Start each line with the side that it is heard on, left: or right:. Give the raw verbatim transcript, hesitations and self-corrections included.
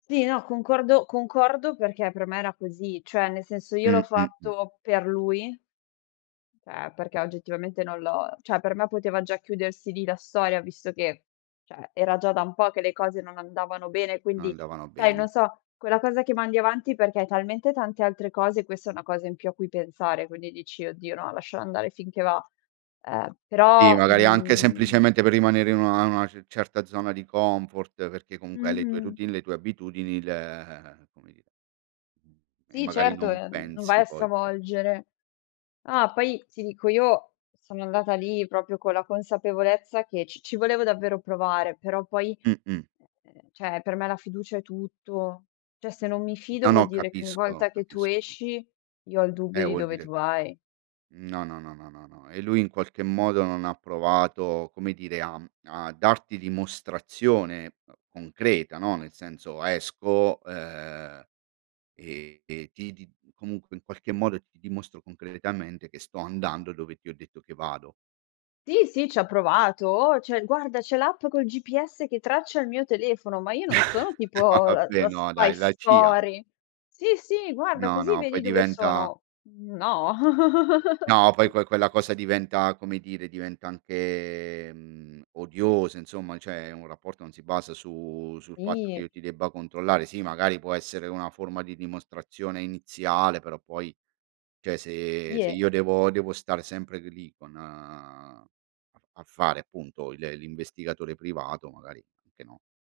left: Sì, no concordo concordo perché per me era così, cioè nel senso io l'ho
right: Mh-mh, mh.
left: fatto per lui ceh, perché oggettivamente non l'ho cioè per me poteva già chiudersi lì la storia visto che, ceh, era già da un po' che le cose non andavano bene,
right: Non
left: quindi
right: andavano
left: sai,
right: bene.
left: non so, quella cosa che mandi avanti perché hai talmente tante altre cose questa è una cosa in più a cui pensare, quindi dici: "Oddio no, lascialo andare finché va". Eh,
right: tì,
left: però,
right: magari anche
left: mhmm
right: semplicemente per rimanere in una a una ce certa zona di comfort perché comunque hai le tue
left: Mh-mh.
right: routine, le tue abitudini, il ehm, come dire e
left: Sì
right: magari
left: certo,
right: non
left: ehm, non vai
right: pensi
left: a
right: poi che
left: stravolgere ah, poi ti dico io sono andata lì propio con la consapevolezza che ci ci volevo davvero provare, però poi,
right: Mh-mh.
left: ehm, ceh, per me la fiducia è tutto. Cioè se non mi
right: No,
left: fido vuol
right: no,
left: dire che ogni
right: capisco,
left: volta che tu
right: capisco.
left: esci io ho il dubbio
right: Eh,
left: di
right: vuol
left: dove
right: dire
left: tu vai.
right: Mhmm, no, no, no, no, no, no e lui in qualche modo non ha provato, come dire, a mhmm, a darti dimostrazione concreta, no, nel senso, esco, uhm, e e ti di comunque in qualche modo ti ti dimostro concretamente che sto andando dove ti ho detto che vado.
left: Sì, sì, ci ha provato: "Oh, c'è guarda, c'è l'app col GPS che traccia il mio telefono". Ma io non sono
right: No
left: tipo la
right: vabbè,
left: la
right: no
left: spy
right: dai, la CIA.
left: story. "Sì, sì, guarda,
right: No,
left: così
right: no, poi
left: vedi dove
right: diventa
left: sono". Mhmm, no.
right: No, poi que quella cosa diventa, come dire, diventa anche, mhmm, odiosa insomma, ceh un rapporto non si basa su sul fatto che
left: Sì.
right: io ti debba controllare. Sì, magari può essere una forma di dimostrazione iniziale, però poi cioè se
left: Sì,
right: se
left: e
right: io devo devo stare sempre lì con a f a fare appunto le l'investigatore privato magari, anche no.